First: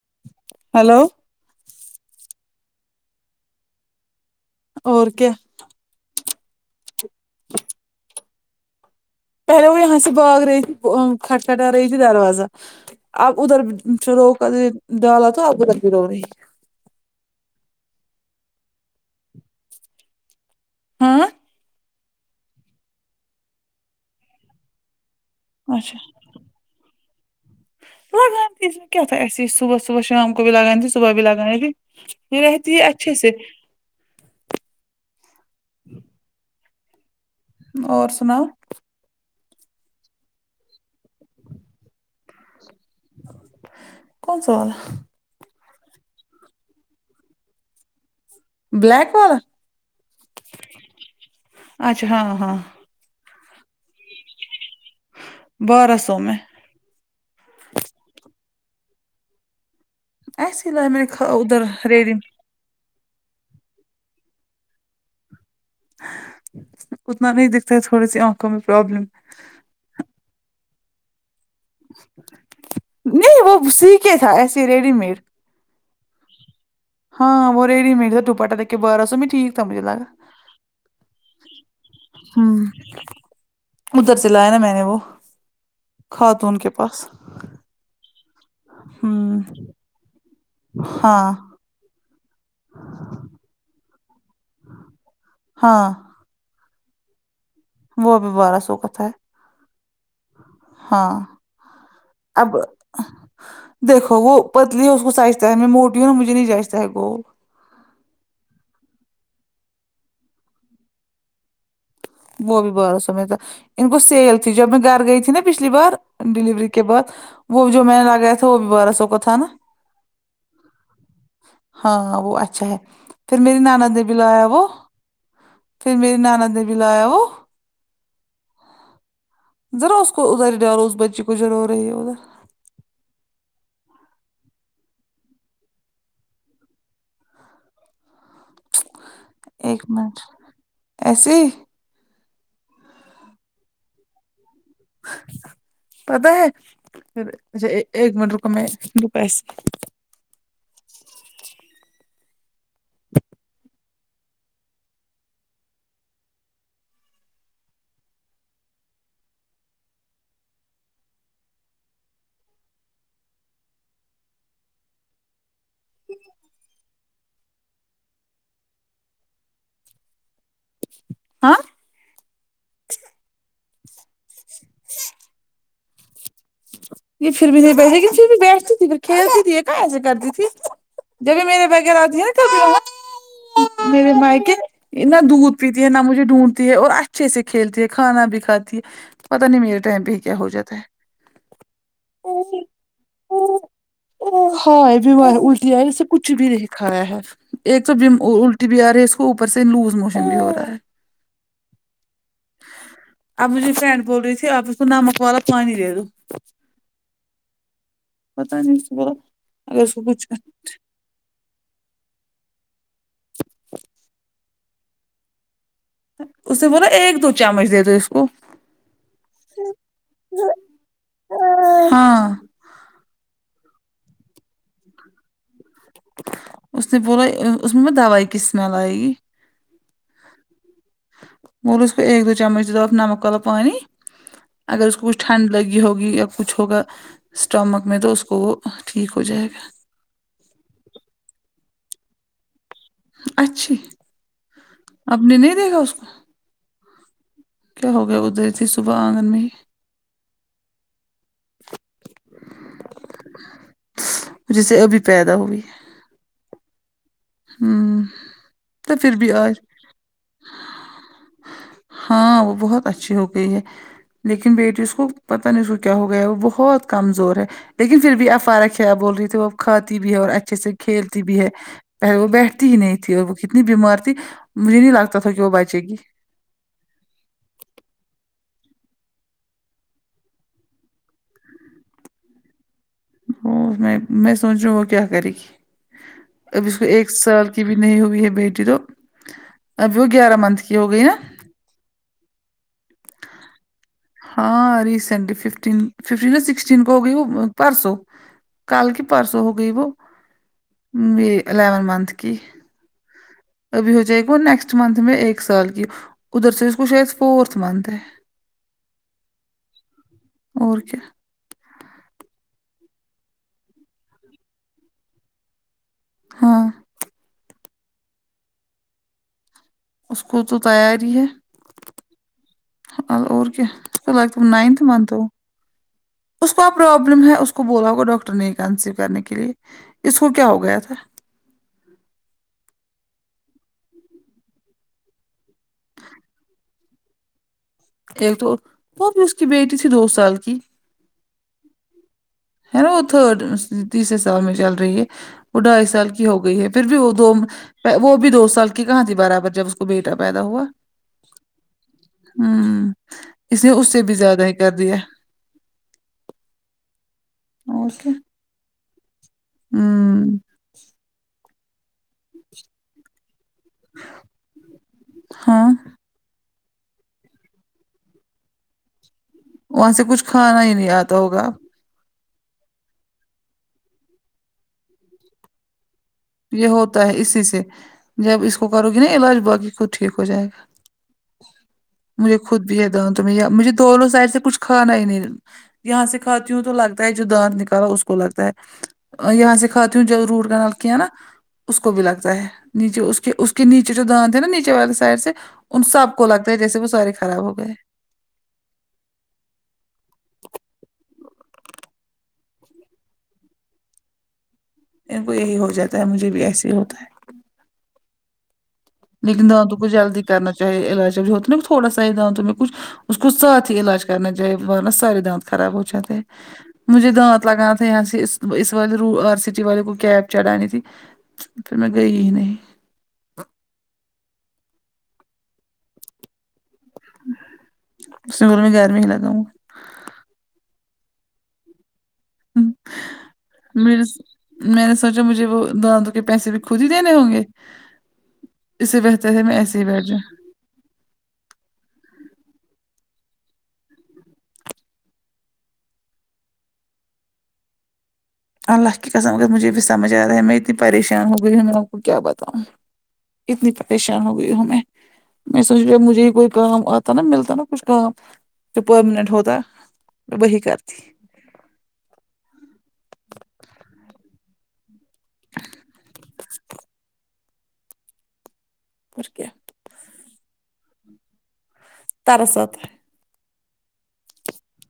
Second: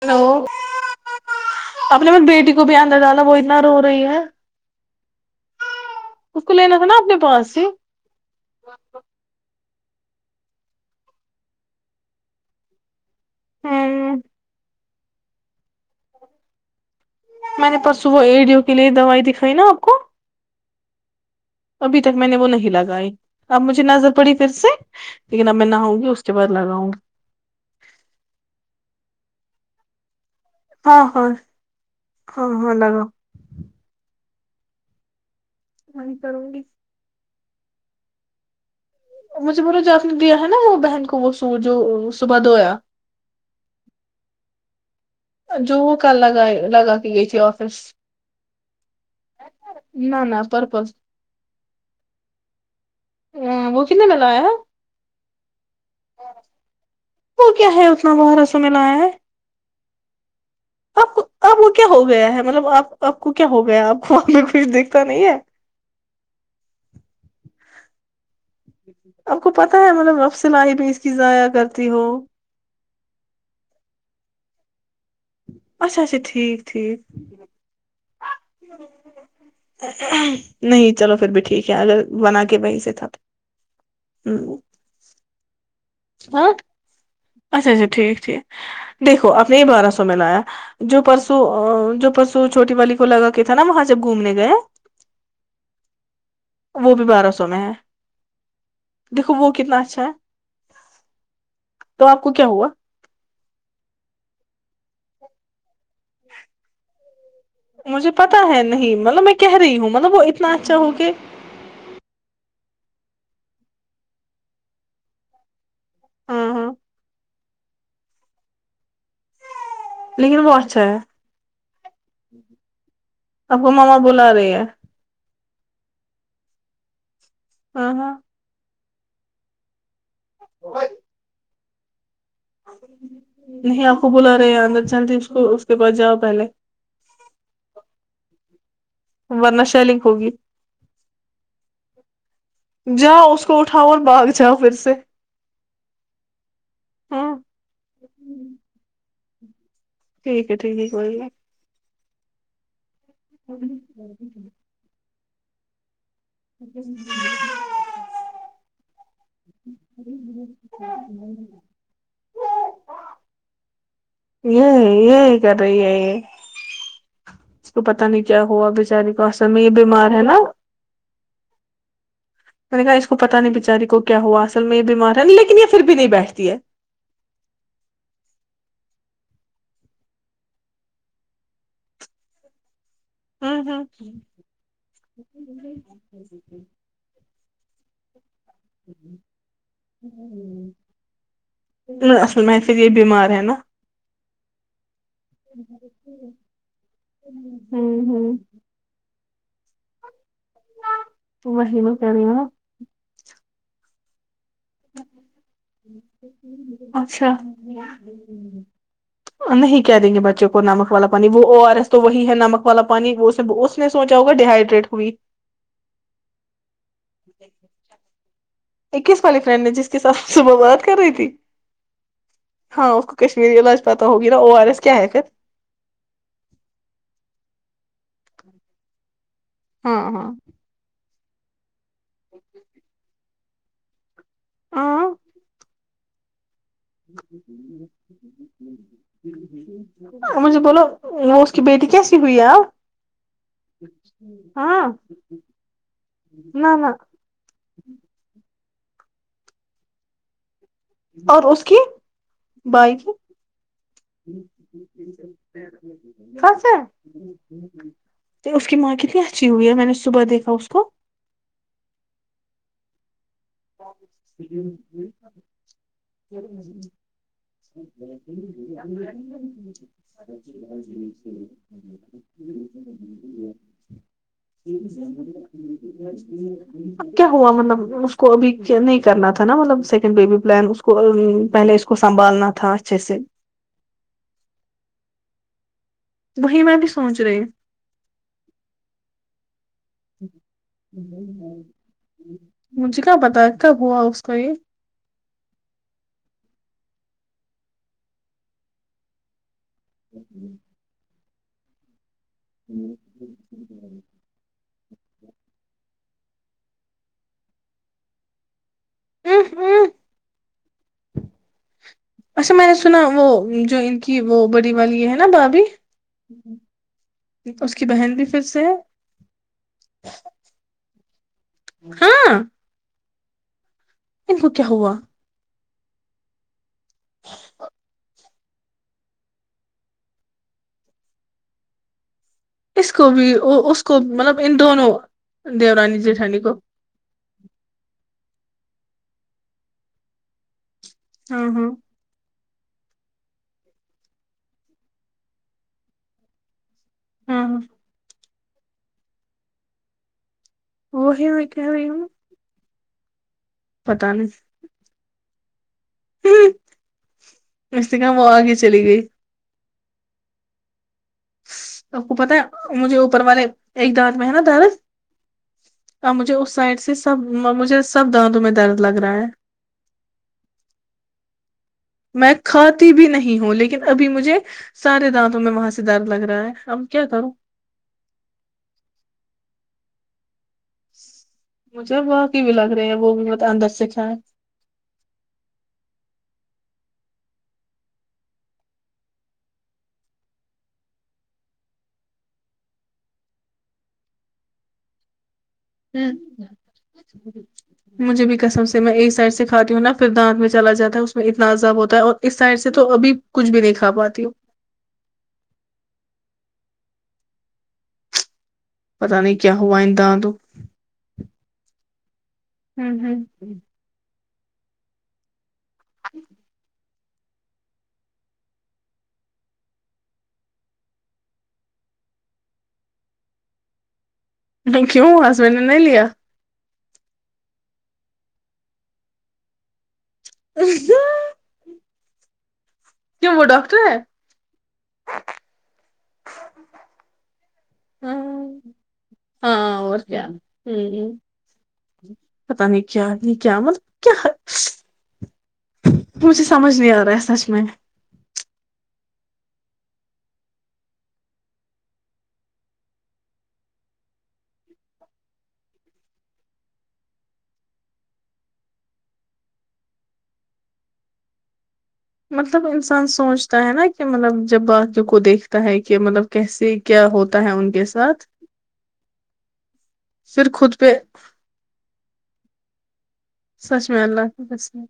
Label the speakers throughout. Speaker 1: hello
Speaker 2: hello
Speaker 1: آپ نے بیٹی کو بھیان د ڈالا وہ اتنا رو رہی ہے
Speaker 2: اور کیا
Speaker 1: اس کو لینا تھا نا اپنے پاس سے
Speaker 2: پہ یہاں سے بغر تھ کھٹ پٹہ رٮو تھ دروازہ اب ادھر
Speaker 1: ہوں
Speaker 2: رو کر ڈالا تو اپ ادھر بھی رو رہی
Speaker 1: میں نے پرس وہ ایڈیو کے لیے دوائی دکھائی نا آپ کو
Speaker 2: ہاں
Speaker 1: ابھی تک میں نے وہ نہیں لگائی اب مجھے نظر پڑی پھر سے لیکن اب میں نہ
Speaker 2: اچھا
Speaker 1: ہوں گی اس پر لگاؤں
Speaker 2: لگان میں کی کیاتاتسسی صبح صبح شام کو بھی لگانی تے
Speaker 1: ہاں
Speaker 2: صبح بھی
Speaker 1: ہاں
Speaker 2: لگانی تھی یہ
Speaker 1: ہاں ہاں
Speaker 2: رہتی ہے
Speaker 1: لگاؤ
Speaker 2: اچھے سے
Speaker 1: ہم کروں بھی
Speaker 2: اور سناؤ
Speaker 1: مجھے بولے جو آپ نے دیا ہے نا وہ بہن کو وہ سوٹ جو صبح دھویا
Speaker 2: کون سال
Speaker 1: جو وہ کل لگا لگا کی گئی تھی آفس
Speaker 2: بلیک وال
Speaker 1: نہ نہ پرپل
Speaker 2: اچھا ہاں ہاں
Speaker 1: ہاں وہ کتنے می آیا
Speaker 2: بارہ سو میں
Speaker 1: وہ کیا ہے اتنا برسوں میں لایا ہے
Speaker 2: ایسیے می
Speaker 1: آپ
Speaker 2: نے
Speaker 1: آپ
Speaker 2: ادھر
Speaker 1: کو کیا ہو
Speaker 2: ریڑی
Speaker 1: گیا ہے مطلب آپ آپ کو کیا ہو گیا آپ کو آ میں کچھ دیکھتا نہیں ہے
Speaker 2: اتنا نہیں دکھتا ہے تھوڑی سی آنکھوں میں پرابلم
Speaker 1: آپ کو پتاہ ہے مطلب اب سلائی بھی اس کی ضائع کرتی ہو
Speaker 2: نہیں وہ سیکھے تھا ایسے ہی ریڈی میڈ
Speaker 1: اچھا اچھا ٹھیک ٹھیک
Speaker 2: ہاں وہ ریڈی میڈ دوپٹہ دیکھ کے بارہ سو میں ٹھیک تھا مجھے لگا
Speaker 1: نہیں چلو پھر بھی ٹھیک ہے اگر بنا
Speaker 2: ہوں
Speaker 1: کے وہیں سے تھا
Speaker 2: ادھر سے لایا نا میں نے وہ
Speaker 1: ہاں
Speaker 2: خاتون کے پاس
Speaker 1: اچھا اچھا ٹھیک ٹھیک دیکھو
Speaker 2: ہوں
Speaker 1: آپ نے یہ بارہ سو میں لایا جو
Speaker 2: ہاں
Speaker 1: پرسو جو پرسو تو چھوٹی والی کو لگا تھا نا وہاں جب گھومنے گئے
Speaker 2: ہاں
Speaker 1: وہ بھی بارہ سو میں ہے
Speaker 2: وہ ابھی بارہ سو کا تھا ہے
Speaker 1: دیکھو وہ کتنا اچھا ہے
Speaker 2: ہاں
Speaker 1: تو آپ کو کیا
Speaker 2: اب
Speaker 1: ہوا
Speaker 2: دیکھو وہ پتلی ہے اس کو جائچتا تھا ہے میں موٹی ہوں نا مجھے نہیں جائچتا ہے گول
Speaker 1: مجھے پتا ہے نہیں مطلب میں کہہ رہی ہوں مطلب وہ اتنا اچھا ہو کہ
Speaker 2: وہ بھی بارہ سو میں تھا ان کو سیل تھی جب میں گھر گئی تھی نا پچھلی بار
Speaker 1: ہاں
Speaker 2: ڈیلیوری
Speaker 1: ہاں
Speaker 2: کے بعد وہ جو میں نے لگایا تھا وہ بھی بارہ سو کا تھا نا
Speaker 1: لیکن وہ اچھا ہے
Speaker 2: ہاں وہ اچھا ہے پھر
Speaker 1: آپ
Speaker 2: میری
Speaker 1: کو
Speaker 2: نانا
Speaker 1: ماما
Speaker 2: نے بھی
Speaker 1: بلا
Speaker 2: دلوایا
Speaker 1: رہی ہے
Speaker 2: وہ پھر میری نانا نے بھی لایا وہ
Speaker 1: ہاں ہاں
Speaker 2: ذرا اس کو ادھر ڈالو اس بچی کو ضرور ہے ادھر
Speaker 1: نہیں آپ کو بلا رہے اندر چلتی اس کو اس کے پاس جاؤ پہلے ورنہ
Speaker 2: ایک
Speaker 1: شیلگ
Speaker 2: منٹ
Speaker 1: ہوگی
Speaker 2: ایسے ہی
Speaker 1: جاؤ اس کو اٹھاؤ اور باگ جاؤ پھر سے
Speaker 2: پتا ہے پھر
Speaker 1: ہوں
Speaker 2: اچھا ایک منٹ رکو میں رپیس
Speaker 1: ٹھیک ہے ٹھیک ہے کوئی ن [inaudible] یہ یہ کر رہی ہے اس کو پتا نہیں کیا ہوا بیچاری کا اسل میں یہ بیمار ہے نا
Speaker 2: ہاں
Speaker 1: میں نے کہا اس کو پتا نہیں بےچاری کو کیا ہوا اصل میں یہ بیمار ہے نہیں لیکن یہ پھر بھی نہیں بیٹھتی ہے
Speaker 2: یہ پھر بھی نہیں بیٹھےن پھر بھی بیٹھتی تھی پھر کھیلتی تھی ایسے کرتی تھی جب میرے بغیر آتی ہے نا کبھی وہ میرے بھائی کے نہ دودھ پیتی ہے نہ مجھے ڈھونڈتی ہے اور اچھ اچھے سے کھیلتی ہے کھانا بھی کھاتی ہے پت نہیں میرے ٹائم پہ ہی کیا ہو جاتا ہے
Speaker 1: [unintelligible] پھر یہ بیمار ہے نا
Speaker 2: ا ہاں بھیو الٹی آ اسسے کچھ بھی نہیں کھایا ہے ایک تو
Speaker 1: ہوں ہوں
Speaker 2: بھی آ رہ ہے اس کو اوپر سے لوز موشن بھی ہو رہا ہے
Speaker 1: وہ ہییم کر رہیما
Speaker 2: اب مجھے فرینڈ بول رہی تھی آپ اس کو نمک والا پانی دے دو
Speaker 1: اچھا
Speaker 2: پتہ نہیں اس کو بولا اگر
Speaker 1: نہیں
Speaker 2: اس
Speaker 1: کہ
Speaker 2: کو
Speaker 1: دیں گے
Speaker 2: کچھ
Speaker 1: بچوں کو نمک والا پانی وہ او آر ایس تو وہی ہے نمک والا پانی اس نے سوچا ہوگا ڈییہڈریٹ ہو
Speaker 2: اسے بولا ایک دو چمچ دے دو اس کو
Speaker 1: اکیس والی فرینڈ نے جس کے ساتھ صبح بات کر رہی تھی
Speaker 2: ہاں
Speaker 1: ہاں اس کو کشمیری علاج پتا ہوگی نا او آر ایس کیا ہے پھر
Speaker 2: اس نے بولا اس میں دوائی کی اسمیل آئے گی
Speaker 1: ہاں ہاں
Speaker 2: اور اس ایک دو چمچ درنمک والا پانی اگر اس کو کچھ
Speaker 1: ہاں
Speaker 2: ٹھنڈا لگی ہوا ہوگی یا کچھ ہوگا اسٹامک میں تو اس کو وہ ٹھیک ہو جائے گا
Speaker 1: مجھے بولو وہ اس کی بیٹی کیسی ہوئی ہے ہاں
Speaker 2: گا اچھی
Speaker 1: ہاں
Speaker 2: آپ نے نہیں دیکھا اس کو
Speaker 1: نہ نہ
Speaker 2: کیا ہو گیا ادھر تھی صبح آنگن میں ہی
Speaker 1: اور اس کی بائی تھی
Speaker 2: جسے ابھی پیدا ہوئی
Speaker 1: سچ
Speaker 2: ہمم
Speaker 1: ہے اس کی ماں
Speaker 2: تو پھر
Speaker 1: کتنی
Speaker 2: بھی
Speaker 1: اچھی
Speaker 2: آج
Speaker 1: ہوئی ہے میں نے صبح دیکھا اس کو
Speaker 2: ہاں وہ بہت اچھی ہو گئی ہے لیکن بیٹی اس کو پتہ نہیں اس کو کیا ہو گیا ہے وہ بہت کمزور ہے لیکن پھر بھی افارک ہے اب بول رہی تھی وہ کھاتی بھی ہے اور اچھے سے کھیلتی بھی ہے پہلے وہ بیٹھتی ہی نہیں تھی اور وہ کتنی بیمار تھی مجھے نہیں لگتا تھا کہ وہ بچے گی
Speaker 1: کیا ہوا مطلب کو ابھی نہیں کرنا تھا نا مطلب سیکنڈ بیبی پلان اس کو پہلے اس کو سنبھالنا تھا اچھے سے
Speaker 2: وہ میں میں سوچ رہا ہوں وہ کیا کرے گی
Speaker 1: وہی
Speaker 2: اب
Speaker 1: میں
Speaker 2: اس کو
Speaker 1: بھی
Speaker 2: ایک
Speaker 1: سوچ رہی
Speaker 2: سال کی بھی نہیں ہوئی ہے بیٹی تو اب وہ گیارہ منتھ کی ہو گئی نا
Speaker 1: مجھے کیا پتا کب ہوا اس کو یہ
Speaker 2: ہاں ریسینٹلی ففٹین ففٹین سکسٹین کو ہو گئی وہ پرسو کال کی پرسو ہو گئی وہ ہمم الیونت منتھ کی
Speaker 1: ہوں
Speaker 2: ابھی ہو جائے وہ نیکسٹ منتھ میں ایک سال کی ادھر سے اس کچھ فورتھ منتھ ہے اور کیا
Speaker 1: اچھا میں نے سنا وہ جو ان کی وہ بڑی والی ہے نا بھابھی
Speaker 2: ہاں
Speaker 1: اس کی بہن بھی پھر سے ہے
Speaker 2: اس کو تو تیاری ہے
Speaker 1: ہاں
Speaker 2: اور کیا ل
Speaker 1: ان
Speaker 2: تم
Speaker 1: کو کیا
Speaker 2: نائنتھ
Speaker 1: ہوا
Speaker 2: منتھ ہو اس کو پروابلم ہے اس کو بولا ہوگا ڈاکٹر نہیں کنسیو کرنے کے لیے اس کو کیا ہو گیا تھا
Speaker 1: اس کو بھی اس کو مطلب ان دونوں دیورانی جیٹھانی کو
Speaker 2: ایک تو وہ بھی اس کی بیٹی تھی دو سال کی
Speaker 1: ہاں ہاں
Speaker 2: ہے نا وہ تو تیسرے سال میں چل رہی ہے وہ ڈھائی سال کی ہو گئی ہے پھر بھی وہ دو
Speaker 1: ہاں ہاں
Speaker 2: وہ بھی دو سال کی کہاں تھی برابر جب اس کو بیٹا پیدا ہوا
Speaker 1: وہ ہے میں کہ رہی ہو
Speaker 2: ہوں اس نے اس سے بھی زیادہ ہی کر دیا
Speaker 1: نہیں اس کہ وہ آگ چلی گئی
Speaker 2: ہاں
Speaker 1: آپ کو پتا ہے مجھے اوپر والے ایک دانت میں ہے نا درد
Speaker 2: ہاں
Speaker 1: اب مجھے اس سائڈ سے سب مجھے سب دانتوں میں درد لگ رہا ہے
Speaker 2: وہاں سے کچھ کھانا ہی نہیں آتا ہوگا
Speaker 1: میں کھاتی بھی نہیں ہوں لیکن ابھی مجھے سارے دانتوں میں وہاں سے درد لگ رہا ہے
Speaker 2: یہ
Speaker 1: اب کیا
Speaker 2: ہوتا ہے
Speaker 1: کروں
Speaker 2: اسی سے جب اس کو کرو گی نا علاج باقی خود ٹھیک ہو جائے گا مجھے
Speaker 1: واقعی
Speaker 2: خود
Speaker 1: لگ
Speaker 2: بھی
Speaker 1: رہے
Speaker 2: ہے
Speaker 1: ہیں وہ
Speaker 2: دانت
Speaker 1: مت
Speaker 2: یا
Speaker 1: اندر
Speaker 2: مجھے
Speaker 1: سے
Speaker 2: دونوں سائڈ
Speaker 1: کھائے
Speaker 2: سے کچھ کھانا ہی نہیں یہاں سے کھاتی ہوں تو لگتا ہے جو دانت نکالا اس کو لگتا ہے یہاں سے کھاتے ہو جہاں روٹ کنال تھی نا اس کو بھی لگتا ہے نیچے اس کے اس کے نیچے جو دانت تھے نا نیچے والے سائڈ سے ان سب کو لگتا ہے جیسے وہ سارے خراب ہو گئے
Speaker 1: مجھے بھی کسم سے میں ایک سائڈ سے مجھے بھی قسم سے میں ایک ساییڈ سے کھاتی ہوں نا پھر دانت میں چلا جاتا ہے اس میں اتنا عذاب ہوتا ہے اور اس سائڈ سے تو ابھی کچھ بھی نہیں کھا پاتی ہوں
Speaker 2: میر کو یہی ہو جاتا ہے مجھے بھی ایسے ہی ہوتا ہے
Speaker 1: پتا نہیں
Speaker 2: لیکن
Speaker 1: کیا
Speaker 2: دنوں
Speaker 1: ہوا
Speaker 2: کوئی
Speaker 1: ان
Speaker 2: جلد
Speaker 1: دانتوں
Speaker 2: کرناہا چاہے علاج ہو نا تھوڑا سا ہی دانتوں میں کچ اس کو ساتھ ہی علاج کرنا چاہےا سارے دانت خراب ہو تھ مجھے دانت لگانا تھا یہاں سے اس والے آر سٹی والے کو کیب چڑھانی تھی پھر میں گئی ہی نہیں
Speaker 1: [unintelligible]
Speaker 2: سکول میں گییر م لگاؤں گا
Speaker 1: ہنں ہوں تو
Speaker 2: م میں نے سوچا مجھے وہ د دو کے پیسے بھی خود ہی دینے ہوں گے
Speaker 1: ہے
Speaker 2: اس سے بہتر ہے میں
Speaker 1: ہاں
Speaker 2: ایسے ہی
Speaker 1: اور
Speaker 2: بیٹھ جاو
Speaker 1: کیا پتا نہیں کیا نہیں کیا مطلب کیا مجھے سمجھ نہیں آرا رہا ہے سچ میں
Speaker 2: اللہ کی قسم مگر مجھے بھی سجھ رہا ہے میں اتنی پریشان ہو گئی ہوں میں لوگ کو کیا بتاؤں اتنی پریشان ہو گئی ہوں میں میں سوچ مجھے ہی کوئی کام آتا نا ملتا نا کچھ کام جو پرماننٹ ہوتا میں وہی کرتی
Speaker 1: مطلب انسان سوچتا ہے نا کہ مطلب جب بات جو کو دیکھتا ہے کہ مطلب کیسے کیا ہوتا ہے ان کے ساتھ
Speaker 2: اور کیا
Speaker 1: پھر خود پہ
Speaker 2: تر س آتا ہے
Speaker 1: سچ میں اللہ کی قسم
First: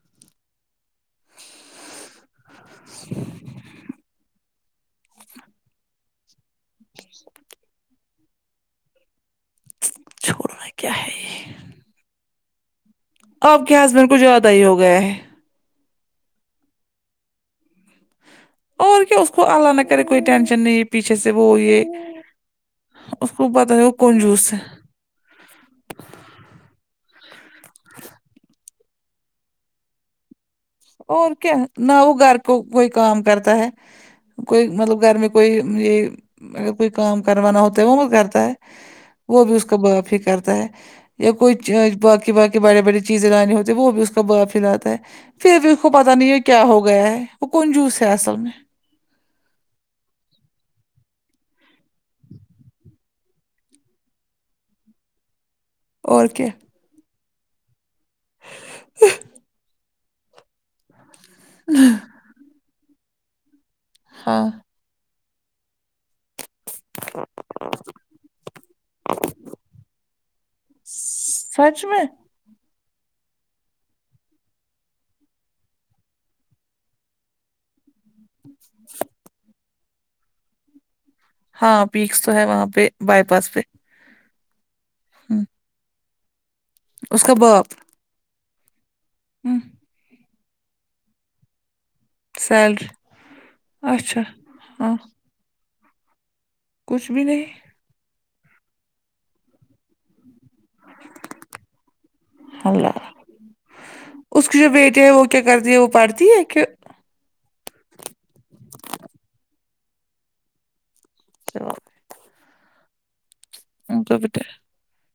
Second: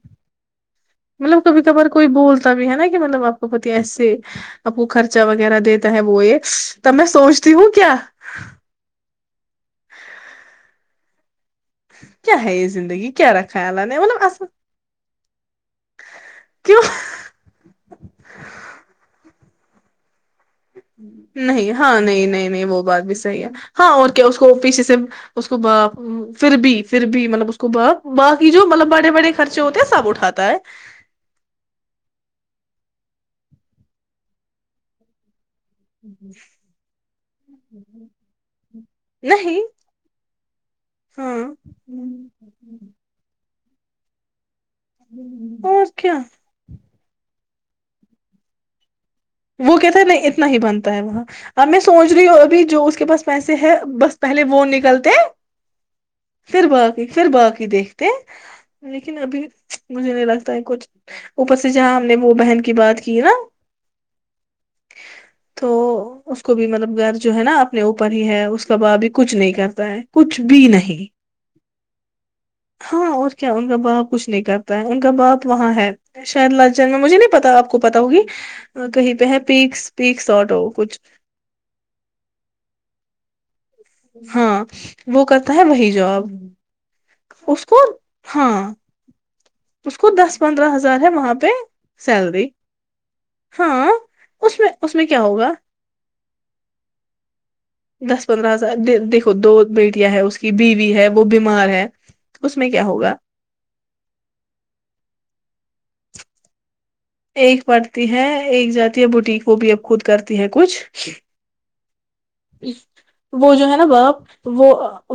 Speaker 1: مطلب بھی کبار کوئی بولتا بھی ہے نا کہ مطلب آپ کو پتی ایسے آپ کو خرچا وغیرہ دیتا ہے وہ ایک تب میں سوچتی ہوں کیا
Speaker 2: چھوڑنا کیا ہے یہ
Speaker 1: کیا کیا ہےے زندگی کیا رکھا
Speaker 2: آپ کے
Speaker 1: اللہ نے
Speaker 2: ہسبینڈ کو
Speaker 1: مطلب اصل
Speaker 2: زیادہ ہی ہو گیا ہے
Speaker 1: کیوں
Speaker 2: اور کیا اس کو اللہ نہ کرے کوئی ٹینشن نہیں پیچھے سے وہ
Speaker 1: نہیں
Speaker 2: یہ
Speaker 1: ہاں نہیں نہیں نہیں وہ بات بھی
Speaker 2: اس
Speaker 1: صحیح
Speaker 2: کو
Speaker 1: ہے
Speaker 2: پتا
Speaker 1: ہاں
Speaker 2: وہ
Speaker 1: اور کیا اس
Speaker 2: کنجوس
Speaker 1: کو
Speaker 2: ہے
Speaker 1: پیچھے سے اس کو باپ پھر بھی پھر بھی مطلب اس کو باپ باقی جو مطلب بڑے بڑے خرچے ہوتے ہیں سب اٹھاتا ہے
Speaker 2: اور کیا نہ وہ گھر کو کوئی کام کرتا ہے کوئی مطلب گھر میں کوئی یہ اگر کوئی کام کروانا ہوتا ہے وہ مت کرتا ہے وہ بھی
Speaker 1: نہیں
Speaker 2: اس کا معافی کرتا ہے یا
Speaker 1: ہاں
Speaker 2: کوئی باقی باقی بڑے بڑی چیزیں لانی ہوتی وہ بھی اس کا بافلاتا ہے پھر بھی اس کو پت نہیں ہو کہ کیا ہو گیا ہے وہ کون جوس ہے اصل میں
Speaker 1: وہ کہتا ہیں ہے نہیں اتنا ہی بنتا ہے وہاں اب میں سوچ رہی ہوں ابھی جو اس کے پاس پیسے ہے بس پہلے وہ نکلتے
Speaker 2: اور کیا
Speaker 1: پھر باقی پھر باقی دیکھتے ہیں لیکن ابھی مجھے نہیں لگتا ہے کچھ اوپر سے جہاں ہم نے وہ بہن کی بات کی نا
Speaker 2: ہاں
Speaker 1: تو اس کو بھی مطلب گھر جو ہے نا اپنے اوپر ہی ہے اس کا با بھی کچھ نہیں کرتا ہے کچھ بھی نہیں
Speaker 2: سچ میں
Speaker 1: ہاں اور کیا ان کا باپ کچھ نہیں کرتا ہے ان کا باپ وہاں ہے شہید لج جنگ میں مجھے نہیں پتا آپ کو پت ہوگی کہیں پہ ہے پیکس پیک ساٹ ہو کچھ
Speaker 2: ہاں پیکس تو ہے وہاں پہ بائی پاس پہ
Speaker 1: ہاں وہ
Speaker 2: ہمم
Speaker 1: کرتا ہے وہی جوب اس پر ہاں
Speaker 2: ہوں
Speaker 1: اس کو دس پندرہ ہزار ہے وہاں پہ سیلری ہاں
Speaker 2: اچھا
Speaker 1: اس میں اس
Speaker 2: ہاں
Speaker 1: میں کیا ہوگا
Speaker 2: کچھ بھی نہیں
Speaker 1: دس پندرہ ہزار دیکھو دو بیٹیاں ہیں اس کے کی بیوی ہے وہ بیمار ہے اس میں کیا
Speaker 2: اللہ
Speaker 1: ہوگا
Speaker 2: اس کی جو بیٹی ہیں وہ کیا کرتی ہے وہ پڑھتی ہے کہ
Speaker 1: ایک پڑتی ہے ایک جاتی ہے بوٹیک وہ بھی اب خود کرتی ہے کچھ
Speaker 2: تو
Speaker 1: وہ جو ہے نا
Speaker 2: کا بیٹا،
Speaker 1: باپ وہ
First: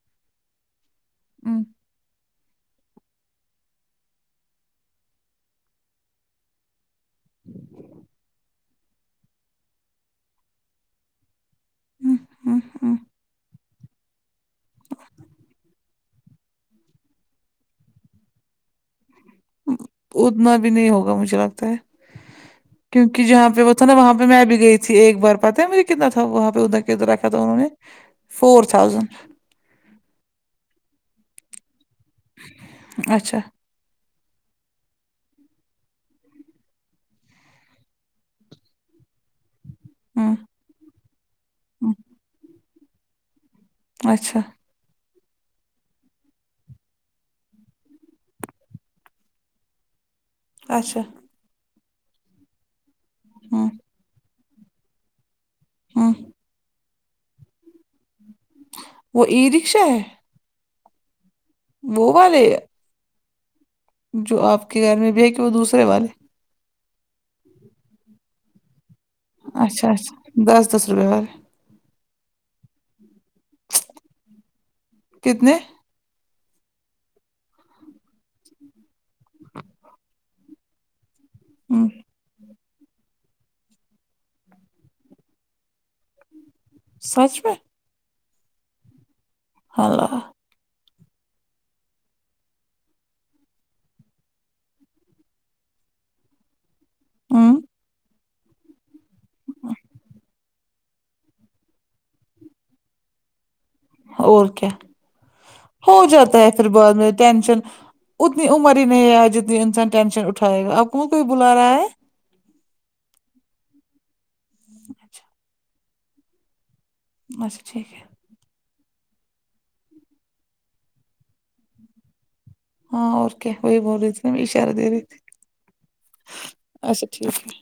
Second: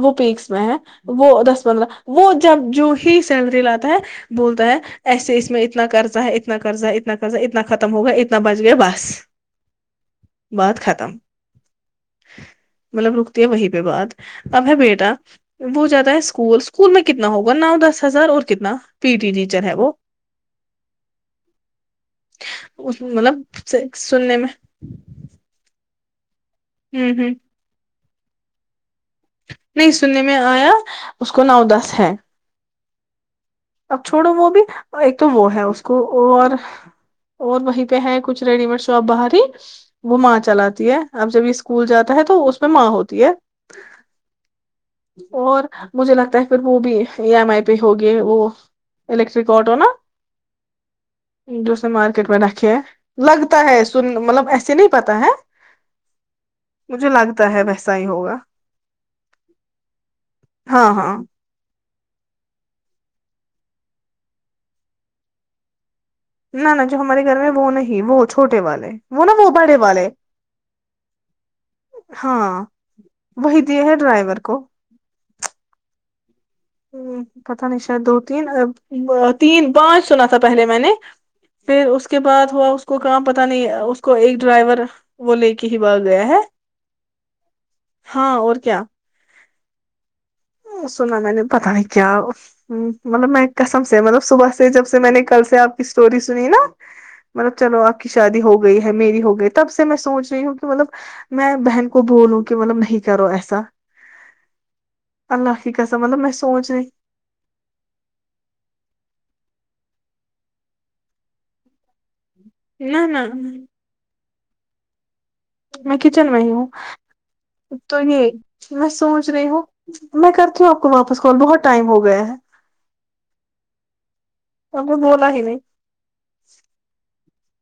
Speaker 1: وہ پیکس میں ہے وہ
Speaker 2: ہم،
Speaker 1: دس پندرہ وہ جب جو ہی سیلری لاتا ہے بولتا ہے ایسے اس میں اتنا قرضہ ہے اتنا قرضہ ہے اتنا کرضا اتنا ختم ہو گیا اتنا بچ گیا بس بات ختم
Speaker 2: ہم، ہم، ہم،
Speaker 1: مطلب رکتی ہے وہی پہ بعد اب ہے بیٹا وہ زیادہ ہے اسکول اسکول میں کتنا ہوگا نو دس ہزار اور کتنا پی ٹی ڈی
Speaker 2: اتنا بھی نہیں ہوگا مجھے لگتا ہے کیونک
Speaker 1: مطلب
Speaker 2: جہاں پہ وہ تھا نا وہاں پہ میں بھی گئی تھی ایک بار پتاہ ہے مجھے کتنا تھا وہاں پہ ادھر کے
Speaker 1: ہ
Speaker 2: ادھر
Speaker 1: ہ
Speaker 2: رکھا تھا انہوں نے فور تھازینڈ
Speaker 1: نہیں سننے میں آیا اس کو نو دس ہے
Speaker 2: اچھا
Speaker 1: اب چھوڑو وہ بھی ایک تو وہ ہے اس کو اور اور وہیں پہ ہے کچھ ریڈی میڈ سوپ باہری وہ ماں
Speaker 2: ہمم
Speaker 1: چلاتتی ہے اب جب یہ اسکول جاتا ہے تو اس میں ماں ہوتی ہے
Speaker 2: اچھا
Speaker 1: اور مجھے لگتا ہے پھر وہ بھی ای ایم آئی پہ ہوگئے وہ الیکٹرک آٹو نا
Speaker 2: اچھا
Speaker 1: جو اس نے مارکیٹ میں رکھے ہے لگتا
Speaker 2: ہمم
Speaker 1: ہے سن مطلب ایسے نہیں پتا ہے
Speaker 2: ہاں
Speaker 1: مجھے لگتا ہے ویسا ہی ہوگا
Speaker 2: وہ ای رکشا ہے
Speaker 1: ہاں ہاں
Speaker 2: وہ والے جو آپ کے گھر میں بھی ہے کہ وہ دوسرے والے
Speaker 1: نہ نہ جو ہمارے گھر میں وہ نہیں وہ چھوٹے والے وہ نا وہ بڑے
Speaker 2: اچھا اچھ
Speaker 1: والے
Speaker 2: دس دس روپے وال
Speaker 1: ہاں وہی دی ہیں ڈرائیور کو
Speaker 2: کتنے
Speaker 1: ہ پت نہیں شاید دو تین تین پانچ سنا تھا پہلے میں نے پھر
Speaker 2: ہوں
Speaker 1: اس اس کے بعد ہوا اس کو کہاں پت نہیں اس کو ایک ڈرائیور وہ لے کے ہی باگ گیا ہے
Speaker 2: سچ میں
Speaker 1: ہاں اور کیا
Speaker 2: ہیلو
Speaker 1: سنا میں نے پتا نہیں کیا مطلب میں قسم سے مطلب صبح سے جب سے میں نے کل سے آپ کی اسٹوری سنی نا مطلب
Speaker 2: ہوں
Speaker 1: چلو آپ کی شادی ہو گئی ہے میری ہو گئی تب سے میں سوچ رہی ہوں کہ مطلب میں بہن کو بولوں کہ مطلب نہیں کرو ایسا
Speaker 2: اور کیا
Speaker 1: اللہ کی قسم
Speaker 2: ہو
Speaker 1: مطلب میں
Speaker 2: جاتا ہے پھر
Speaker 1: سوچ رہی
Speaker 2: بعد میں ٹینشن اتنی عمر ہی نہیں ہے آج جتنی انسان ٹینشن اٹھائے گا آپ کو کوئی بلا رہا ہے
Speaker 1: نہ نہ
Speaker 2: اچھا
Speaker 1: میں کچن میں ہی ہوں
Speaker 2: اچھا ٹھیک
Speaker 1: تو
Speaker 2: ہے
Speaker 1: یہ میں سوچ رہی ہوں میں کرتی ہوں آپ کو واپس کال بہت ٹائم ہو گیا ہے
Speaker 2: ہاں اور کیا وہی بول رہی تھی میں اشارہ
Speaker 1: آپ
Speaker 2: دے
Speaker 1: نے
Speaker 2: رہی تھی
Speaker 1: بولا ہی نہیں
Speaker 2: اچھا ٹھیک ہے